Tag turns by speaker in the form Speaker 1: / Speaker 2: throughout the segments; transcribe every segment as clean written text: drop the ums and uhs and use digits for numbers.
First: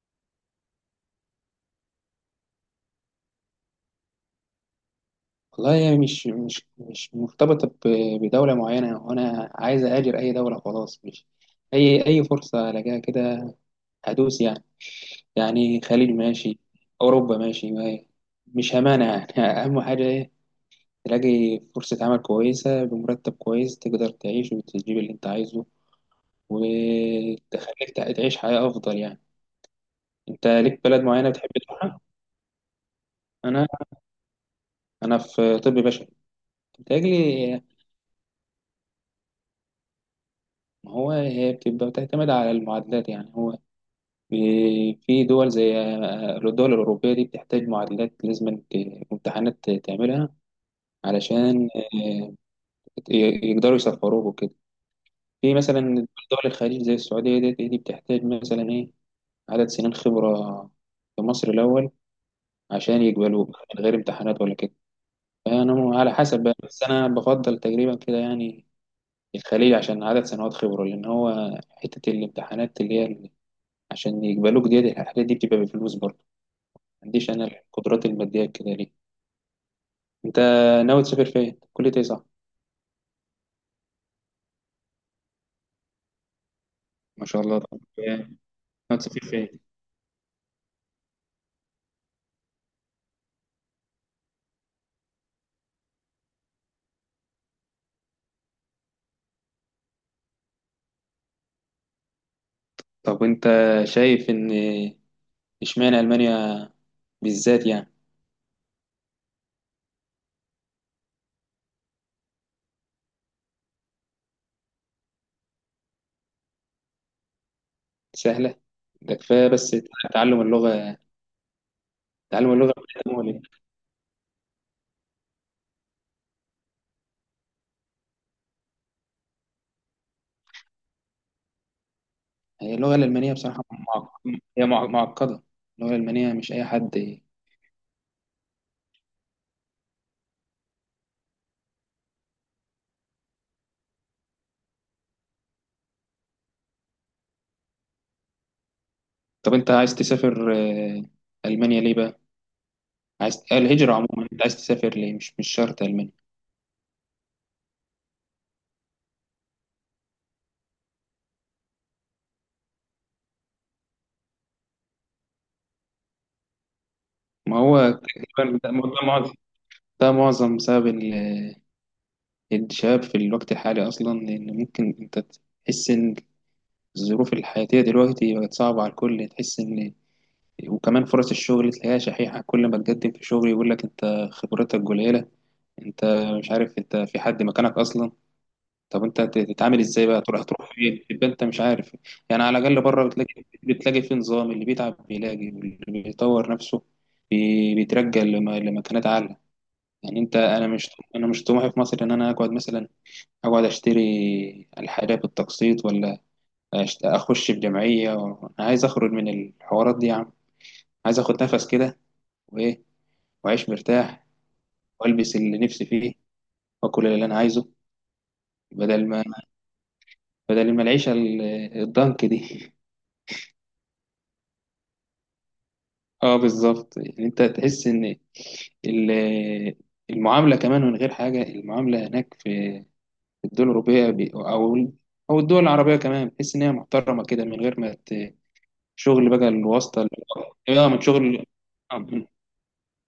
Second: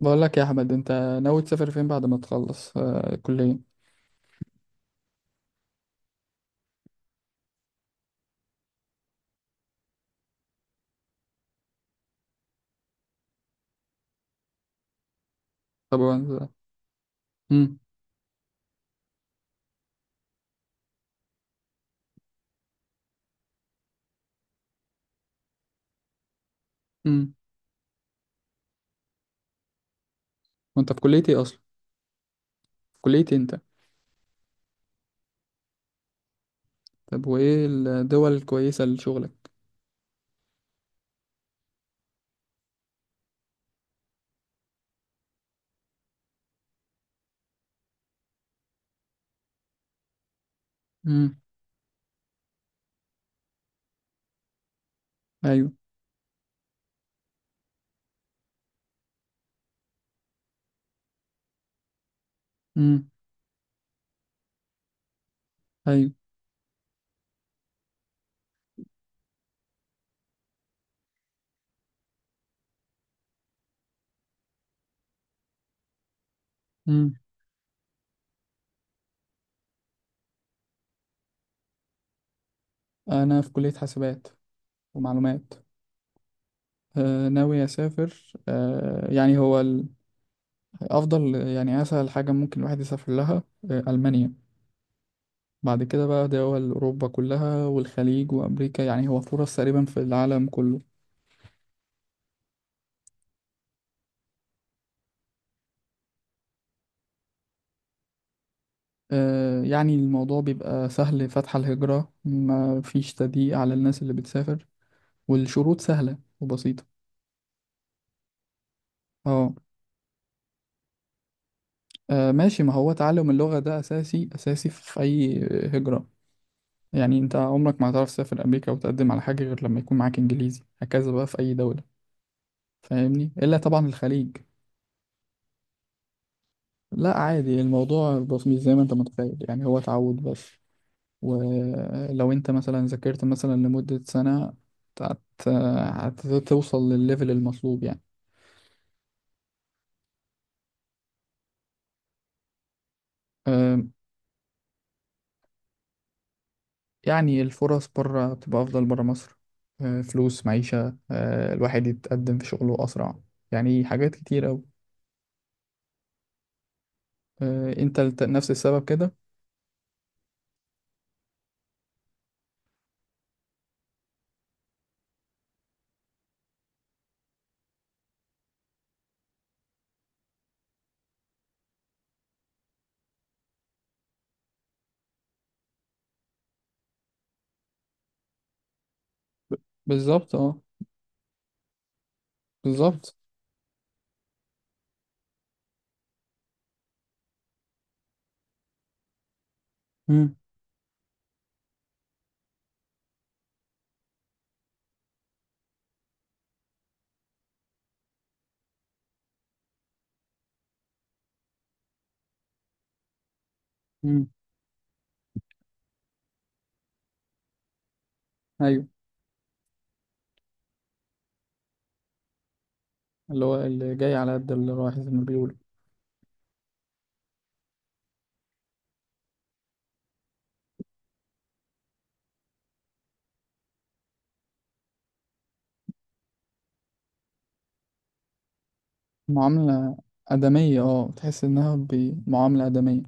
Speaker 1: بقول لك يا احمد، انت ناوي تسافر فين بعد ما تخلص كلية؟
Speaker 2: والله هي مش مرتبطة بدولة معينة، وأنا عايز أهاجر أي دولة. خلاص، مش أي فرصة ألاقيها كده هدوس يعني. يعني
Speaker 1: طب
Speaker 2: خليج
Speaker 1: وانت؟
Speaker 2: ماشي، أوروبا ماشي
Speaker 1: امم.
Speaker 2: مش همانة يعني. أهم حاجة إيه، تلاقي فرصة عمل كويسة بمرتب كويس، تقدر تعيش وتجيب اللي أنت عايزه
Speaker 1: امم.
Speaker 2: وتخليك تعيش حياة أفضل يعني. أنت ليك
Speaker 1: وانت في
Speaker 2: بلد
Speaker 1: كلية
Speaker 2: معينة
Speaker 1: ايه
Speaker 2: بتحب
Speaker 1: اصلا؟ في
Speaker 2: تروحها؟
Speaker 1: كلية إيه انت؟
Speaker 2: أنا أنا في طب بشري
Speaker 1: طب
Speaker 2: بتهيألي.
Speaker 1: وايه الدول الكويسة لشغلك؟
Speaker 2: ما هو هي بتبقى بتعتمد على المعادلات يعني. هو في في دول زي الدول الأوروبية دي بتحتاج معادلات، لازم امتحانات تعملها
Speaker 1: امم.
Speaker 2: علشان يقدروا يسفروك وكده. في
Speaker 1: ايوه.
Speaker 2: مثلا دول الخليج زي السعودية، دي بتحتاج مثلا إيه، عدد سنين خبرة في مصر الأول عشان
Speaker 1: امم.
Speaker 2: يقبلوك، من غير امتحانات ولا كده. فأنا
Speaker 1: ايوه.
Speaker 2: على حسب بقى. بس أنا بفضل تقريبا كده يعني الخليج، عشان عدد سنوات خبرة، لأن هو حتة الامتحانات اللي هي عشان يقبلوك دي، الحاجات دي بتبقى بفلوس برضه.
Speaker 1: امم.
Speaker 2: عنديش انا القدرات الماديه كده ليه. انت ناوي تسافر فين، كلية ايه، صح؟
Speaker 1: انا في كلية حاسبات ومعلومات.
Speaker 2: ما شاء الله.
Speaker 1: ناوي
Speaker 2: طب
Speaker 1: اسافر،
Speaker 2: ناوي تسافر
Speaker 1: يعني
Speaker 2: فين؟
Speaker 1: هو افضل، يعني اسهل حاجة ممكن الواحد يسافر لها المانيا. بعد كده بقى دول اوروبا كلها والخليج وامريكا، يعني هو فرص تقريبا في العالم كله.
Speaker 2: طب وانت شايف ان اشمعنى المانيا بالذات يعني؟
Speaker 1: يعني الموضوع بيبقى سهل، فتح الهجرة ما فيش تضييق على الناس اللي بتسافر، والشروط سهلة وبسيطة.
Speaker 2: سهله، ده كفايه
Speaker 1: اه.
Speaker 2: بس تعلم اللغه تعلم
Speaker 1: ماشي، ما
Speaker 2: اللغه
Speaker 1: هو تعلم
Speaker 2: مولد.
Speaker 1: اللغة ده أساسي أساسي في أي هجرة. يعني أنت عمرك ما هتعرف تسافر أمريكا وتقدم على حاجة غير لما يكون معاك إنجليزي، هكذا بقى في أي دولة،
Speaker 2: هي اللغه
Speaker 1: فاهمني،
Speaker 2: الالمانيه
Speaker 1: إلا
Speaker 2: بصراحه
Speaker 1: طبعا الخليج.
Speaker 2: هي معقده، اللغه الالمانيه مش اي
Speaker 1: لا
Speaker 2: حد.
Speaker 1: عادي، الموضوع بسيط زي ما أنت متخيل، يعني هو تعود بس. ولو انت مثلا ذاكرت مثلا لمدة سنة هت- هتوصل للليفل المطلوب يعني.
Speaker 2: طب انت عايز تسافر المانيا ليه بقى؟ عايز
Speaker 1: أم،
Speaker 2: الهجره عموما، انت عايز تسافر ليه؟ مش شرط المانيا.
Speaker 1: يعني الفرص بره بتبقى أفضل بره مصر، أه، فلوس معيشة، أه، الواحد يتقدم في شغله أسرع، يعني حاجات كتير أوي.
Speaker 2: ما
Speaker 1: أه،
Speaker 2: هو
Speaker 1: انت نفس
Speaker 2: تقريبا ده
Speaker 1: السبب
Speaker 2: موضوع
Speaker 1: كده؟
Speaker 2: معضل، ده معظم سبب الشباب في الوقت الحالي أصلا، لأن ممكن أنت تحس إن الظروف الحياتية دلوقتي بقت صعبة على الكل، تحس إن وكمان فرص الشغل تلاقيها شحيحة. كل ما تقدم في شغل يقول لك أنت خبرتك قليلة، أنت مش عارف أنت في حد مكانك أصلا. طب أنت تتعامل إزاي بقى؟
Speaker 1: بالظبط
Speaker 2: تروح
Speaker 1: اه.
Speaker 2: فين؟ تبقى أنت مش عارف. يعني على الأقل بره
Speaker 1: بالظبط.
Speaker 2: بتلاقي في نظام، اللي بيتعب بيلاقي، واللي بيطور نفسه بيترجى لمكانات أعلى. يعني
Speaker 1: مم.
Speaker 2: أنت أنا مش طموحي في مصر إن أنا أقعد مثلا اقعد اشتري الحاجة بالتقسيط، ولا اخش في جمعية انا عايز اخرج من الحوارات دي يا عم، عايز اخد نفس كده وايه، واعيش
Speaker 1: مم.
Speaker 2: مرتاح، والبس اللي نفسي فيه، واكل اللي انا عايزه،
Speaker 1: ايوه.
Speaker 2: بدل ما العيشة الضنك دي.
Speaker 1: اللي هو اللي جاي على قد اللي رايح زي ما بيقولوا.
Speaker 2: اه بالظبط. يعني انت تحس ان ال- المعاملة كمان، من غير حاجة، المعاملة هناك في الدول الأوروبية أو الدول العربية كمان، بتحس إن هي محترمة كده، من غير ما شغل بقى
Speaker 1: معاملة
Speaker 2: الواسطة. اللي هو
Speaker 1: آدمية،
Speaker 2: إيه، اه، من
Speaker 1: اه، تحس
Speaker 2: شغل،
Speaker 1: إنها
Speaker 2: من
Speaker 1: بمعاملة آدمية.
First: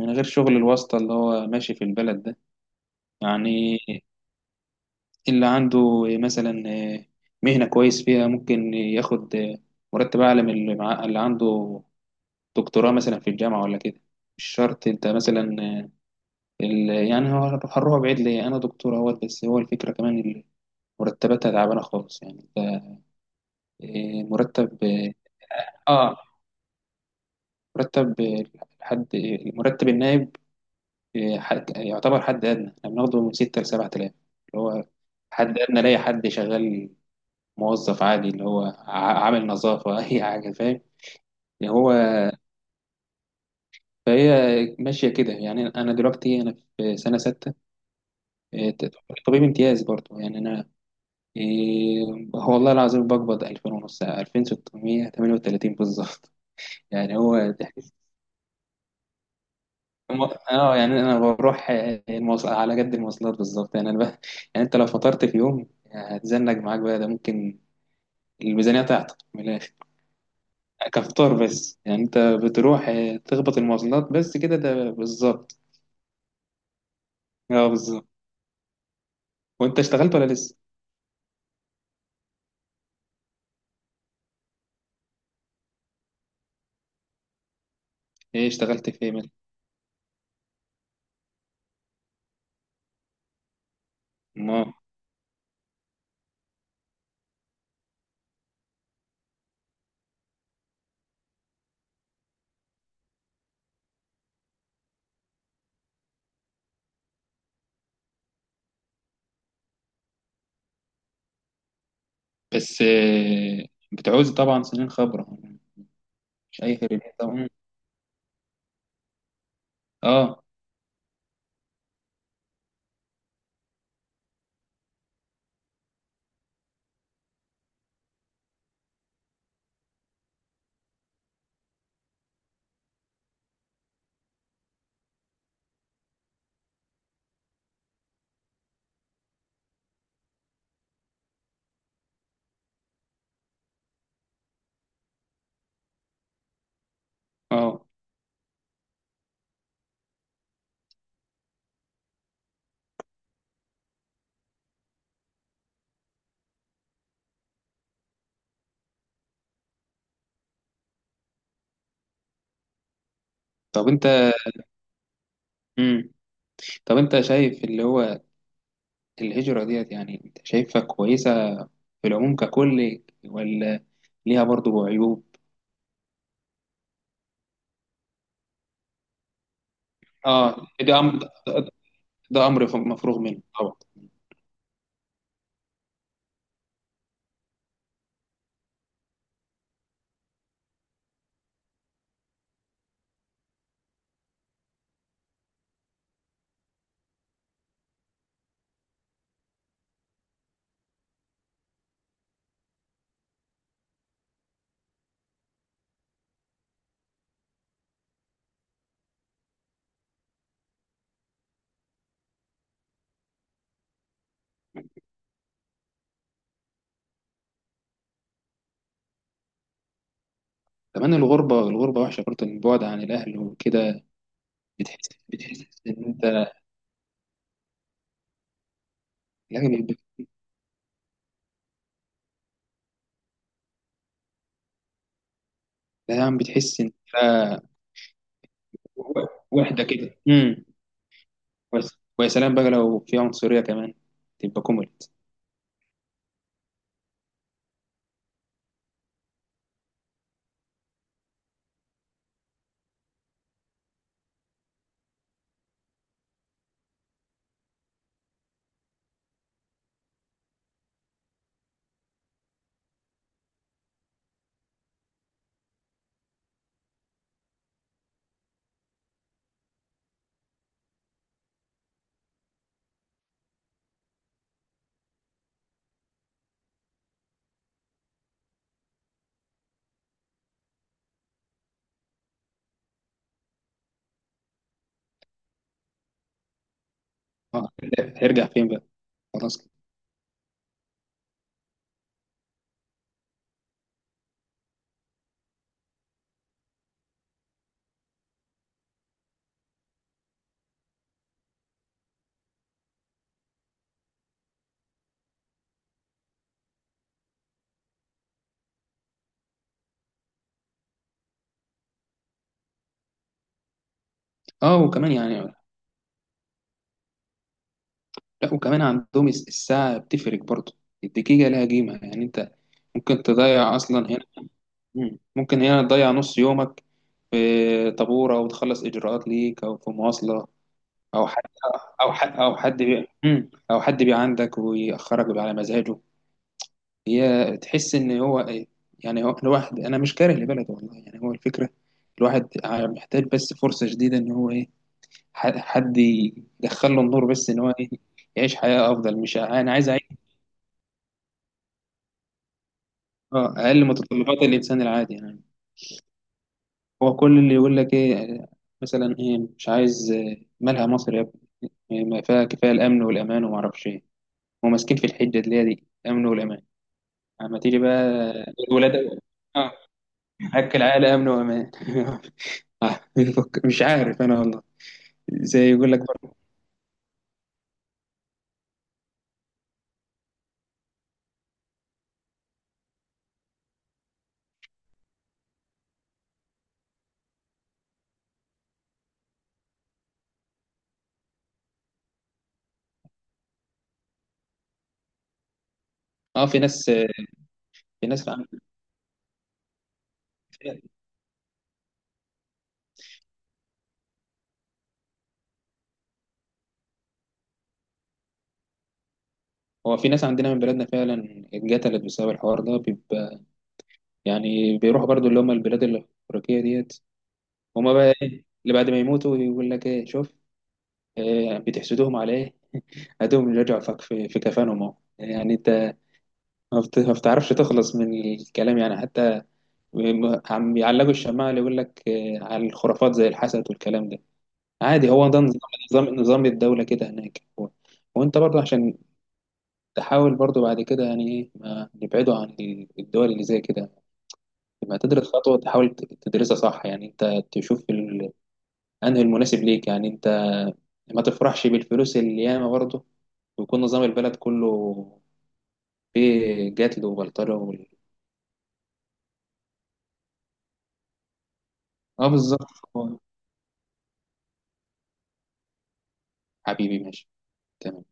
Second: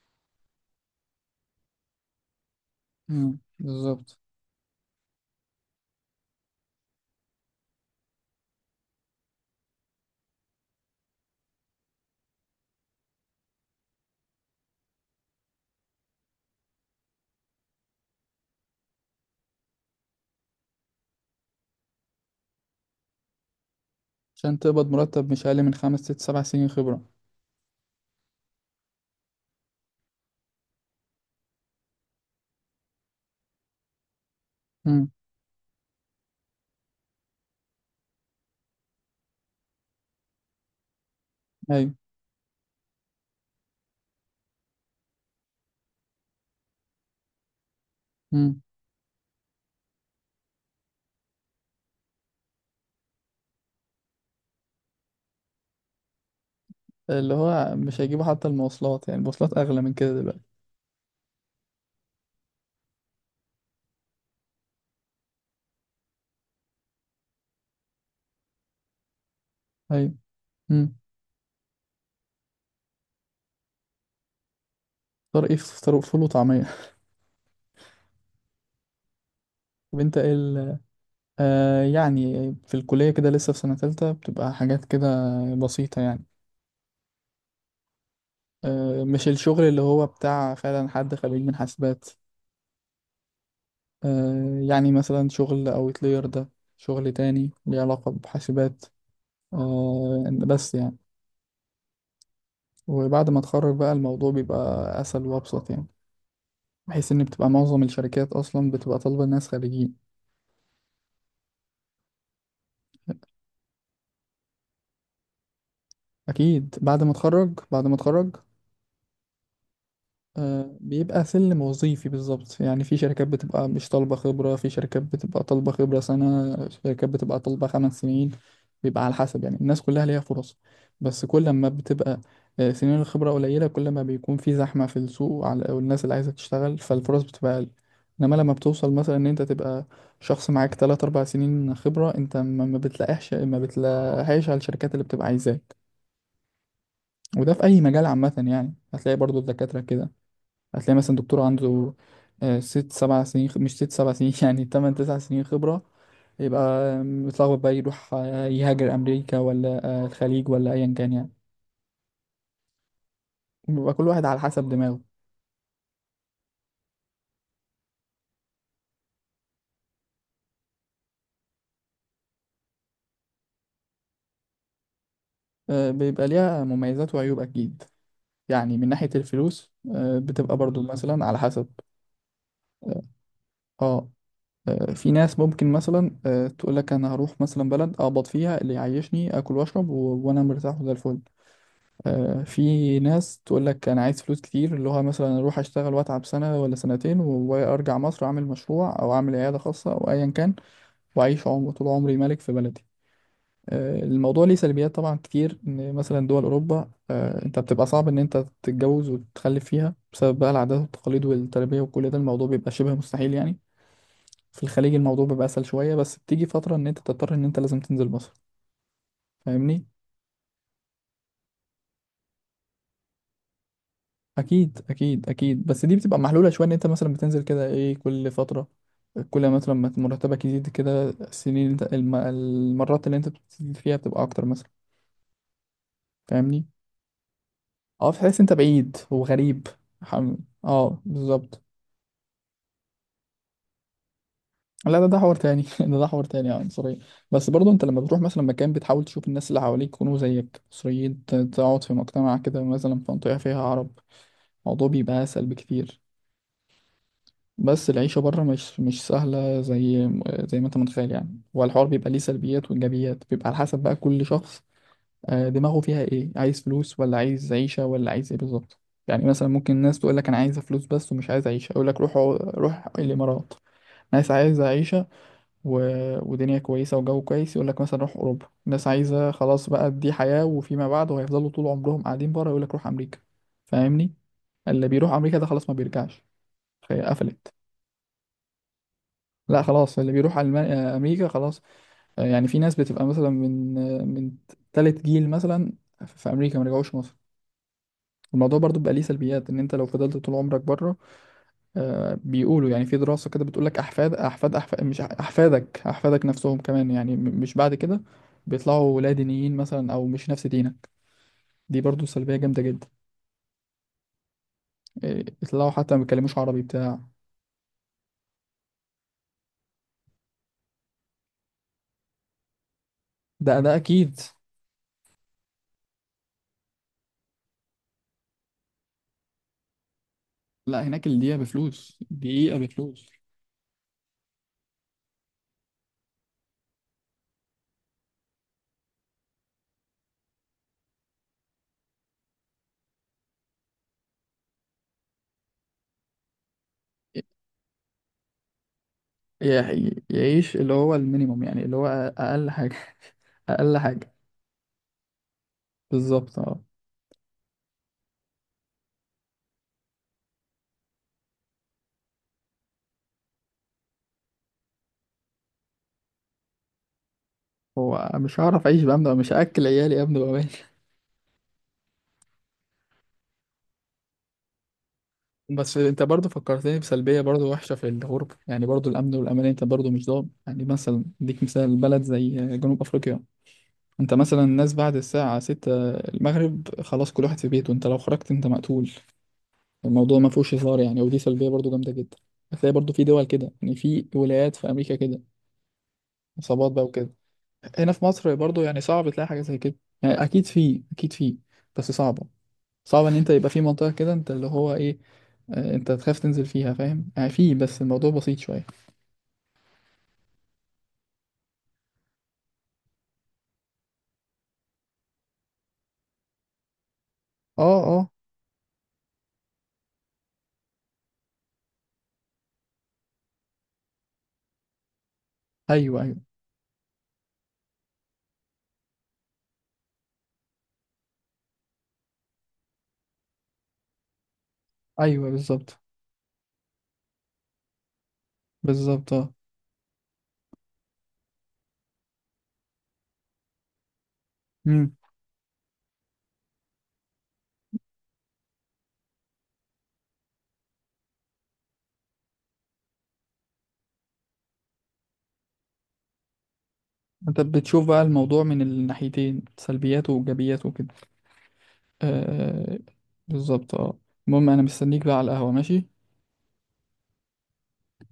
Speaker 2: من غير شغل الواسطة اللي هو ماشي في البلد ده.
Speaker 1: مم.
Speaker 2: يعني
Speaker 1: بالظبط.
Speaker 2: اللي عنده مثلا مهنة كويس فيها، ممكن ياخد مرتب أعلى من اللي اللي عنده دكتوراه مثلا في الجامعة ولا كده. مش شرط أنت مثلا يعني هو هروح بعيد ليه، أنا دكتور أهوت، بس هو الفكرة كمان مرتباتها تعبانة خالص يعني. أنت
Speaker 1: عشان
Speaker 2: مرتب
Speaker 1: تقبض
Speaker 2: اه،
Speaker 1: مرتب مش أقل من خمس
Speaker 2: آه،
Speaker 1: ست سبع سنين خبرة.
Speaker 2: مرتب حد، مرتب النائب إيه، حد يعتبر حد أدنى، احنا بناخده من ستة لسبعة آلاف، اللي هو
Speaker 1: امم.
Speaker 2: حد أدنى لاي حد شغال، موظف عادي، اللي هو عامل نظافة. أي حاجة فاهم يعني. هو
Speaker 1: أيوة.
Speaker 2: فهي ماشية كده. يعني أنا دلوقتي أنا في سنة ستة
Speaker 1: امم.
Speaker 2: إيه، طبيب امتياز برضه. يعني أنا إيه، هو والله العظيم بقبض 2000 ونص، 2638 بالظبط. يعني
Speaker 1: اللي
Speaker 2: هو
Speaker 1: هو مش هيجيبوا حتى المواصلات، يعني المواصلات أغلى من كده
Speaker 2: الم-
Speaker 1: دلوقتي.
Speaker 2: اه يعني انا بروح المواصل على قد المواصلات بالظبط. يعني انا ب... يعني انت لو فطرت في يوم هتزنق معاك بقى، ده ممكن الميزانيه تعطل من الاخر،
Speaker 1: أيوة. امم.
Speaker 2: كفطار بس. يعني انت بتروح تخبط المواصلات بس كده، ده
Speaker 1: فطار إيه،
Speaker 2: بالظبط.
Speaker 1: فطار فول وطعمية
Speaker 2: اه بالظبط. وانت
Speaker 1: طب
Speaker 2: اشتغلت
Speaker 1: أنت
Speaker 2: ولا
Speaker 1: إيه
Speaker 2: لسه؟
Speaker 1: آه، يعني في الكلية كده لسه في سنة تالتة بتبقى حاجات كده بسيطة يعني.
Speaker 2: ايه اشتغلت في
Speaker 1: آه،
Speaker 2: ايه؟
Speaker 1: مش الشغل اللي هو بتاع فعلا حد خريج من حاسبات. آه
Speaker 2: ما
Speaker 1: يعني مثلا شغل أوتلاير ده، شغل تاني ليه علاقة بحاسبات، آه بس يعني. وبعد ما اتخرج بقى الموضوع بيبقى اسهل وابسط يعني، بحيث ان بتبقى معظم الشركات اصلا بتبقى طالبه ناس خريجين.
Speaker 2: بس بتعوز طبعا سنين خبره، مش
Speaker 1: اكيد
Speaker 2: اي
Speaker 1: بعد ما
Speaker 2: خير طبعا.
Speaker 1: اتخرج، بعد ما اتخرج.
Speaker 2: اه،
Speaker 1: بيبقى سلم وظيفي بالظبط، يعني في شركات بتبقى مش طالبة خبرة، في شركات بتبقى طالبة خبرة سنة، شركات بتبقى طالبة خمس سنين. بيبقى على حسب، يعني الناس كلها ليها فرص. بس كل ما بتبقى سنين الخبرة قليلة، كل ما بيكون في زحمة في السوق على والناس اللي عايزة تشتغل، فالفرص بتبقى أقل. إنما لما بتوصل مثلا إن أنت تبقى شخص معاك 3 4 سنين خبرة، أنت ما بتلاقيش، ما بتلاقيش على الشركات اللي بتبقى عايزاك. وده في أي
Speaker 2: اه.
Speaker 1: مجال عامة، يعني هتلاقي برضو الدكاترة كده. هتلاقي مثلا دكتور عنده 6 7 سنين مش 6 7 سنين يعني 8 9 سنين خبرة، يبقى متلخبط بقى يروح يهاجر أمريكا ولا الخليج ولا أيا كان يعني.
Speaker 2: طب
Speaker 1: بيبقى كل واحد
Speaker 2: انت،
Speaker 1: على حسب دماغه.
Speaker 2: مم. طب انت شايف اللي هو الهجره ديت، يعني انت شايفها كويسه في العموم ككل، ولا ليها برضه عيوب؟
Speaker 1: بيبقى ليها مميزات وعيوب أكيد. يعني من ناحية الفلوس بتبقى
Speaker 2: اه
Speaker 1: برضو
Speaker 2: ده امر،
Speaker 1: مثلا على حسب.
Speaker 2: مفروغ منه طبعا.
Speaker 1: اه. في ناس ممكن مثلا تقول لك انا هروح مثلا بلد اقبض فيها اللي يعيشني، اكل واشرب وانا مرتاح وزي الفل. في ناس تقول لك انا عايز فلوس كتير، اللي هو مثلا اروح اشتغل واتعب سنه ولا سنتين وارجع مصر اعمل مشروع او اعمل عياده خاصه او ايا كان، واعيش عمر طول عمري ملك في بلدي. الموضوع ليه سلبيات طبعا كتير، ان مثلا دول اوروبا انت بتبقى صعب ان انت تتجوز وتخلف فيها بسبب بقى العادات والتقاليد والتربيه وكل ده، الموضوع بيبقى شبه مستحيل يعني. في الخليج الموضوع بيبقى اسهل شويه، بس بتيجي فتره ان انت تضطر ان انت لازم تنزل مصر، فاهمني؟
Speaker 2: كمان الغربه، وحشه برضه، البعد عن الاهل وكده.
Speaker 1: اكيد
Speaker 2: بتحس
Speaker 1: اكيد اكيد،
Speaker 2: بتحس
Speaker 1: بس دي
Speaker 2: ان
Speaker 1: بتبقى
Speaker 2: انت،
Speaker 1: محلوله شويه ان انت مثلا بتنزل كده ايه كل فتره. كل ما مثلا
Speaker 2: يعني
Speaker 1: ما مرتبك يزيد كده، السنين اللي انت المرات اللي انت بتزيد فيها بتبقى اكتر مثلا.
Speaker 2: يعني
Speaker 1: فاهمني؟
Speaker 2: بتحس ان انت
Speaker 1: اه، تحس انت بعيد وغريب.
Speaker 2: وحده كده،
Speaker 1: حم...
Speaker 2: امم.
Speaker 1: اه بالظبط.
Speaker 2: ويا سلام بقى لو في عنصريه كمان، تبقى
Speaker 1: لا ده
Speaker 2: كوملت.
Speaker 1: ده حوار تاني ده ده حوار تاني يعني، سوري. بس برضه انت لما بتروح مثلا مكان بتحاول تشوف الناس اللي حواليك يكونوا زيك سوريين، تقعد في مجتمع كده مثلا في منطقه فيها عرب، الموضوع بيبقى اسهل بكتير. بس العيشة بره مش سهلة زي زي ما انت متخيل، يعني هو الحوار بيبقى ليه سلبيات وإيجابيات، بيبقى على حسب بقى كل شخص دماغه فيها ايه، عايز فلوس ولا عايز عيشة ولا عايز ايه بالظبط. يعني مثلا ممكن الناس تقول لك انا عايزة فلوس بس ومش عايز عيشة، اقول لك روح روح الامارات. ناس عايزة عيشة و... ودنيا كويسة وجو كويس يقول لك مثلا روح اوروبا. ناس عايزة خلاص بقى دي حياة وفيما بعد وهيفضلوا طول عمرهم قاعدين بره يقول لك روح امريكا. فاهمني؟ اللي بيروح امريكا ده خلاص ما بيرجعش، فهي قفلت.
Speaker 2: اه، هيرجع فين بقى؟ خلاص
Speaker 1: لا
Speaker 2: كده.
Speaker 1: خلاص، اللي بيروح على امريكا خلاص. يعني في ناس بتبقى مثلا من من تالت جيل مثلا في امريكا ما رجعوش مصر. الموضوع برضو بقى ليه سلبيات ان انت لو فضلت طول عمرك بره بيقولوا يعني في دراسة كده بتقول لك احفاد احفاد احفاد مش احفادك احفادك نفسهم كمان يعني مش بعد كده بيطلعوا لا دينيين مثلا او مش نفس دينك، دي برضو سلبية جامدة جدا.
Speaker 2: اه وكمان يعني،
Speaker 1: يطلعوا حتى ما بيتكلموش عربي بتاع.
Speaker 2: لا وكمان عندهم الساعه بتفرق برضه، الدقيقه لها قيمه. يعني انت ممكن
Speaker 1: ده
Speaker 2: تضيع اصلا.
Speaker 1: اكيد.
Speaker 2: مم. ممكن هنا تضيع نص يومك في طابور، او تخلص اجراءات ليك، او في مواصله،
Speaker 1: لا هناك
Speaker 2: او
Speaker 1: الدقيقة
Speaker 2: حد،
Speaker 1: بفلوس، دقيقة بفلوس.
Speaker 2: مم. او حد بي عندك ويأخرك بقى على مزاجه. هي تحس ان هو إيه، يعني هو الواحد انا مش كاره لبلده والله، يعني هو الفكره، الواحد محتاج بس فرصه جديده، ان هو ايه، حد يدخل له النور، بس ان هو ايه، يعيش حياه افضل، مش انا عايز اعيش.
Speaker 1: يعيش اللي هو المينيموم، يعني اللي هو اقل حاجه
Speaker 2: اه،
Speaker 1: اقل
Speaker 2: اقل
Speaker 1: حاجه.
Speaker 2: متطلبات الانسان العادي يعني.
Speaker 1: بالظبط اه.
Speaker 2: هو كل اللي يقول لك ايه، مثلا ايه مش عايز، مالها مصر يا ابني، إيه، ما فيها كفايه الامن والامان وما اعرفش ايه. هم ماسكين في الحجه اللي هي دي، امن والامان. اما تيجي
Speaker 1: هو
Speaker 2: بقى
Speaker 1: مش هعرف اعيش
Speaker 2: الولاد،
Speaker 1: بأمن، مش هاكل
Speaker 2: اه،
Speaker 1: عيالي يا ابني بامان
Speaker 2: اكل عائله، امن وامان. بيفك-، مش عارف انا والله، زي
Speaker 1: بس
Speaker 2: يقول لك
Speaker 1: انت برضو
Speaker 2: برضه.
Speaker 1: فكرتني بسلبيه برضو وحشه في الغربه، يعني برضو الامن والامان انت برضو مش ضامن، يعني مثلا اديك مثال بلد زي جنوب افريقيا. انت مثلا الناس بعد الساعه 6 المغرب خلاص، كل واحد في بيته، انت لو خرجت انت مقتول. الموضوع ما فيهوش هزار يعني، ودي سلبيه برضو جامده جدا. هتلاقي برضو في دول كده، يعني في ولايات في امريكا كده
Speaker 2: اه،
Speaker 1: عصابات بقى وكده. هنا في
Speaker 2: في ناس
Speaker 1: مصر
Speaker 2: عن-
Speaker 1: برضو يعني صعب تلاقي حاجة زي كده، يعني أكيد في، أكيد في، بس صعبة. صعب إن أنت يبقى في منطقة كده أنت اللي هو إيه أنت تخاف تنزل فيها، فاهم؟ يعني في، بس الموضوع بسيط شوية.
Speaker 2: هو في ناس عندنا من بلادنا فعلا اتقتلت بسبب الحوار ده بيبقى، يعني بيروحوا برضه اللي هم البلاد الافريقيه ديت.
Speaker 1: أه
Speaker 2: هما بقى
Speaker 1: أه.
Speaker 2: ايه اللي بعد ما يموتوا يقول لك ايه، شوف بتحسدوهم على ايه، اديهم رجعوا فك في كفانهم اهو. يعني انت
Speaker 1: أيوه أيوه.
Speaker 2: ما بتعرفش تخلص من الكلام يعني، حتى عم يعلقوا الشماعة اللي يقول لك على الخرافات زي الحسد والكلام ده، عادي. هو
Speaker 1: أيوه.
Speaker 2: ده نظام،
Speaker 1: بالظبط.
Speaker 2: نظام الدولة كده هناك. هو وانت برضه عشان
Speaker 1: بالظبط أه.
Speaker 2: تحاول برضه بعد كده، يعني ايه، ما نبعده عن الدول اللي زي كده.
Speaker 1: مم.
Speaker 2: لما تدرس خطوة تحاول تدرسها صح، يعني انت تشوف انهي المناسب ليك. يعني انت ما تفرحش بالفلوس اللي ياما برضه ويكون نظام البلد كله في جاتلو
Speaker 1: أنت
Speaker 2: وبلطرة
Speaker 1: بتشوف
Speaker 2: وال...
Speaker 1: بقى الموضوع من الناحيتين، سلبياته وإيجابياته وكده.
Speaker 2: اه بالظبط.
Speaker 1: آه
Speaker 2: هو
Speaker 1: بالظبط أه. المهم أنا مستنيك بقى على القهوة، ماشي؟
Speaker 2: حبيبي ماشي، تمام.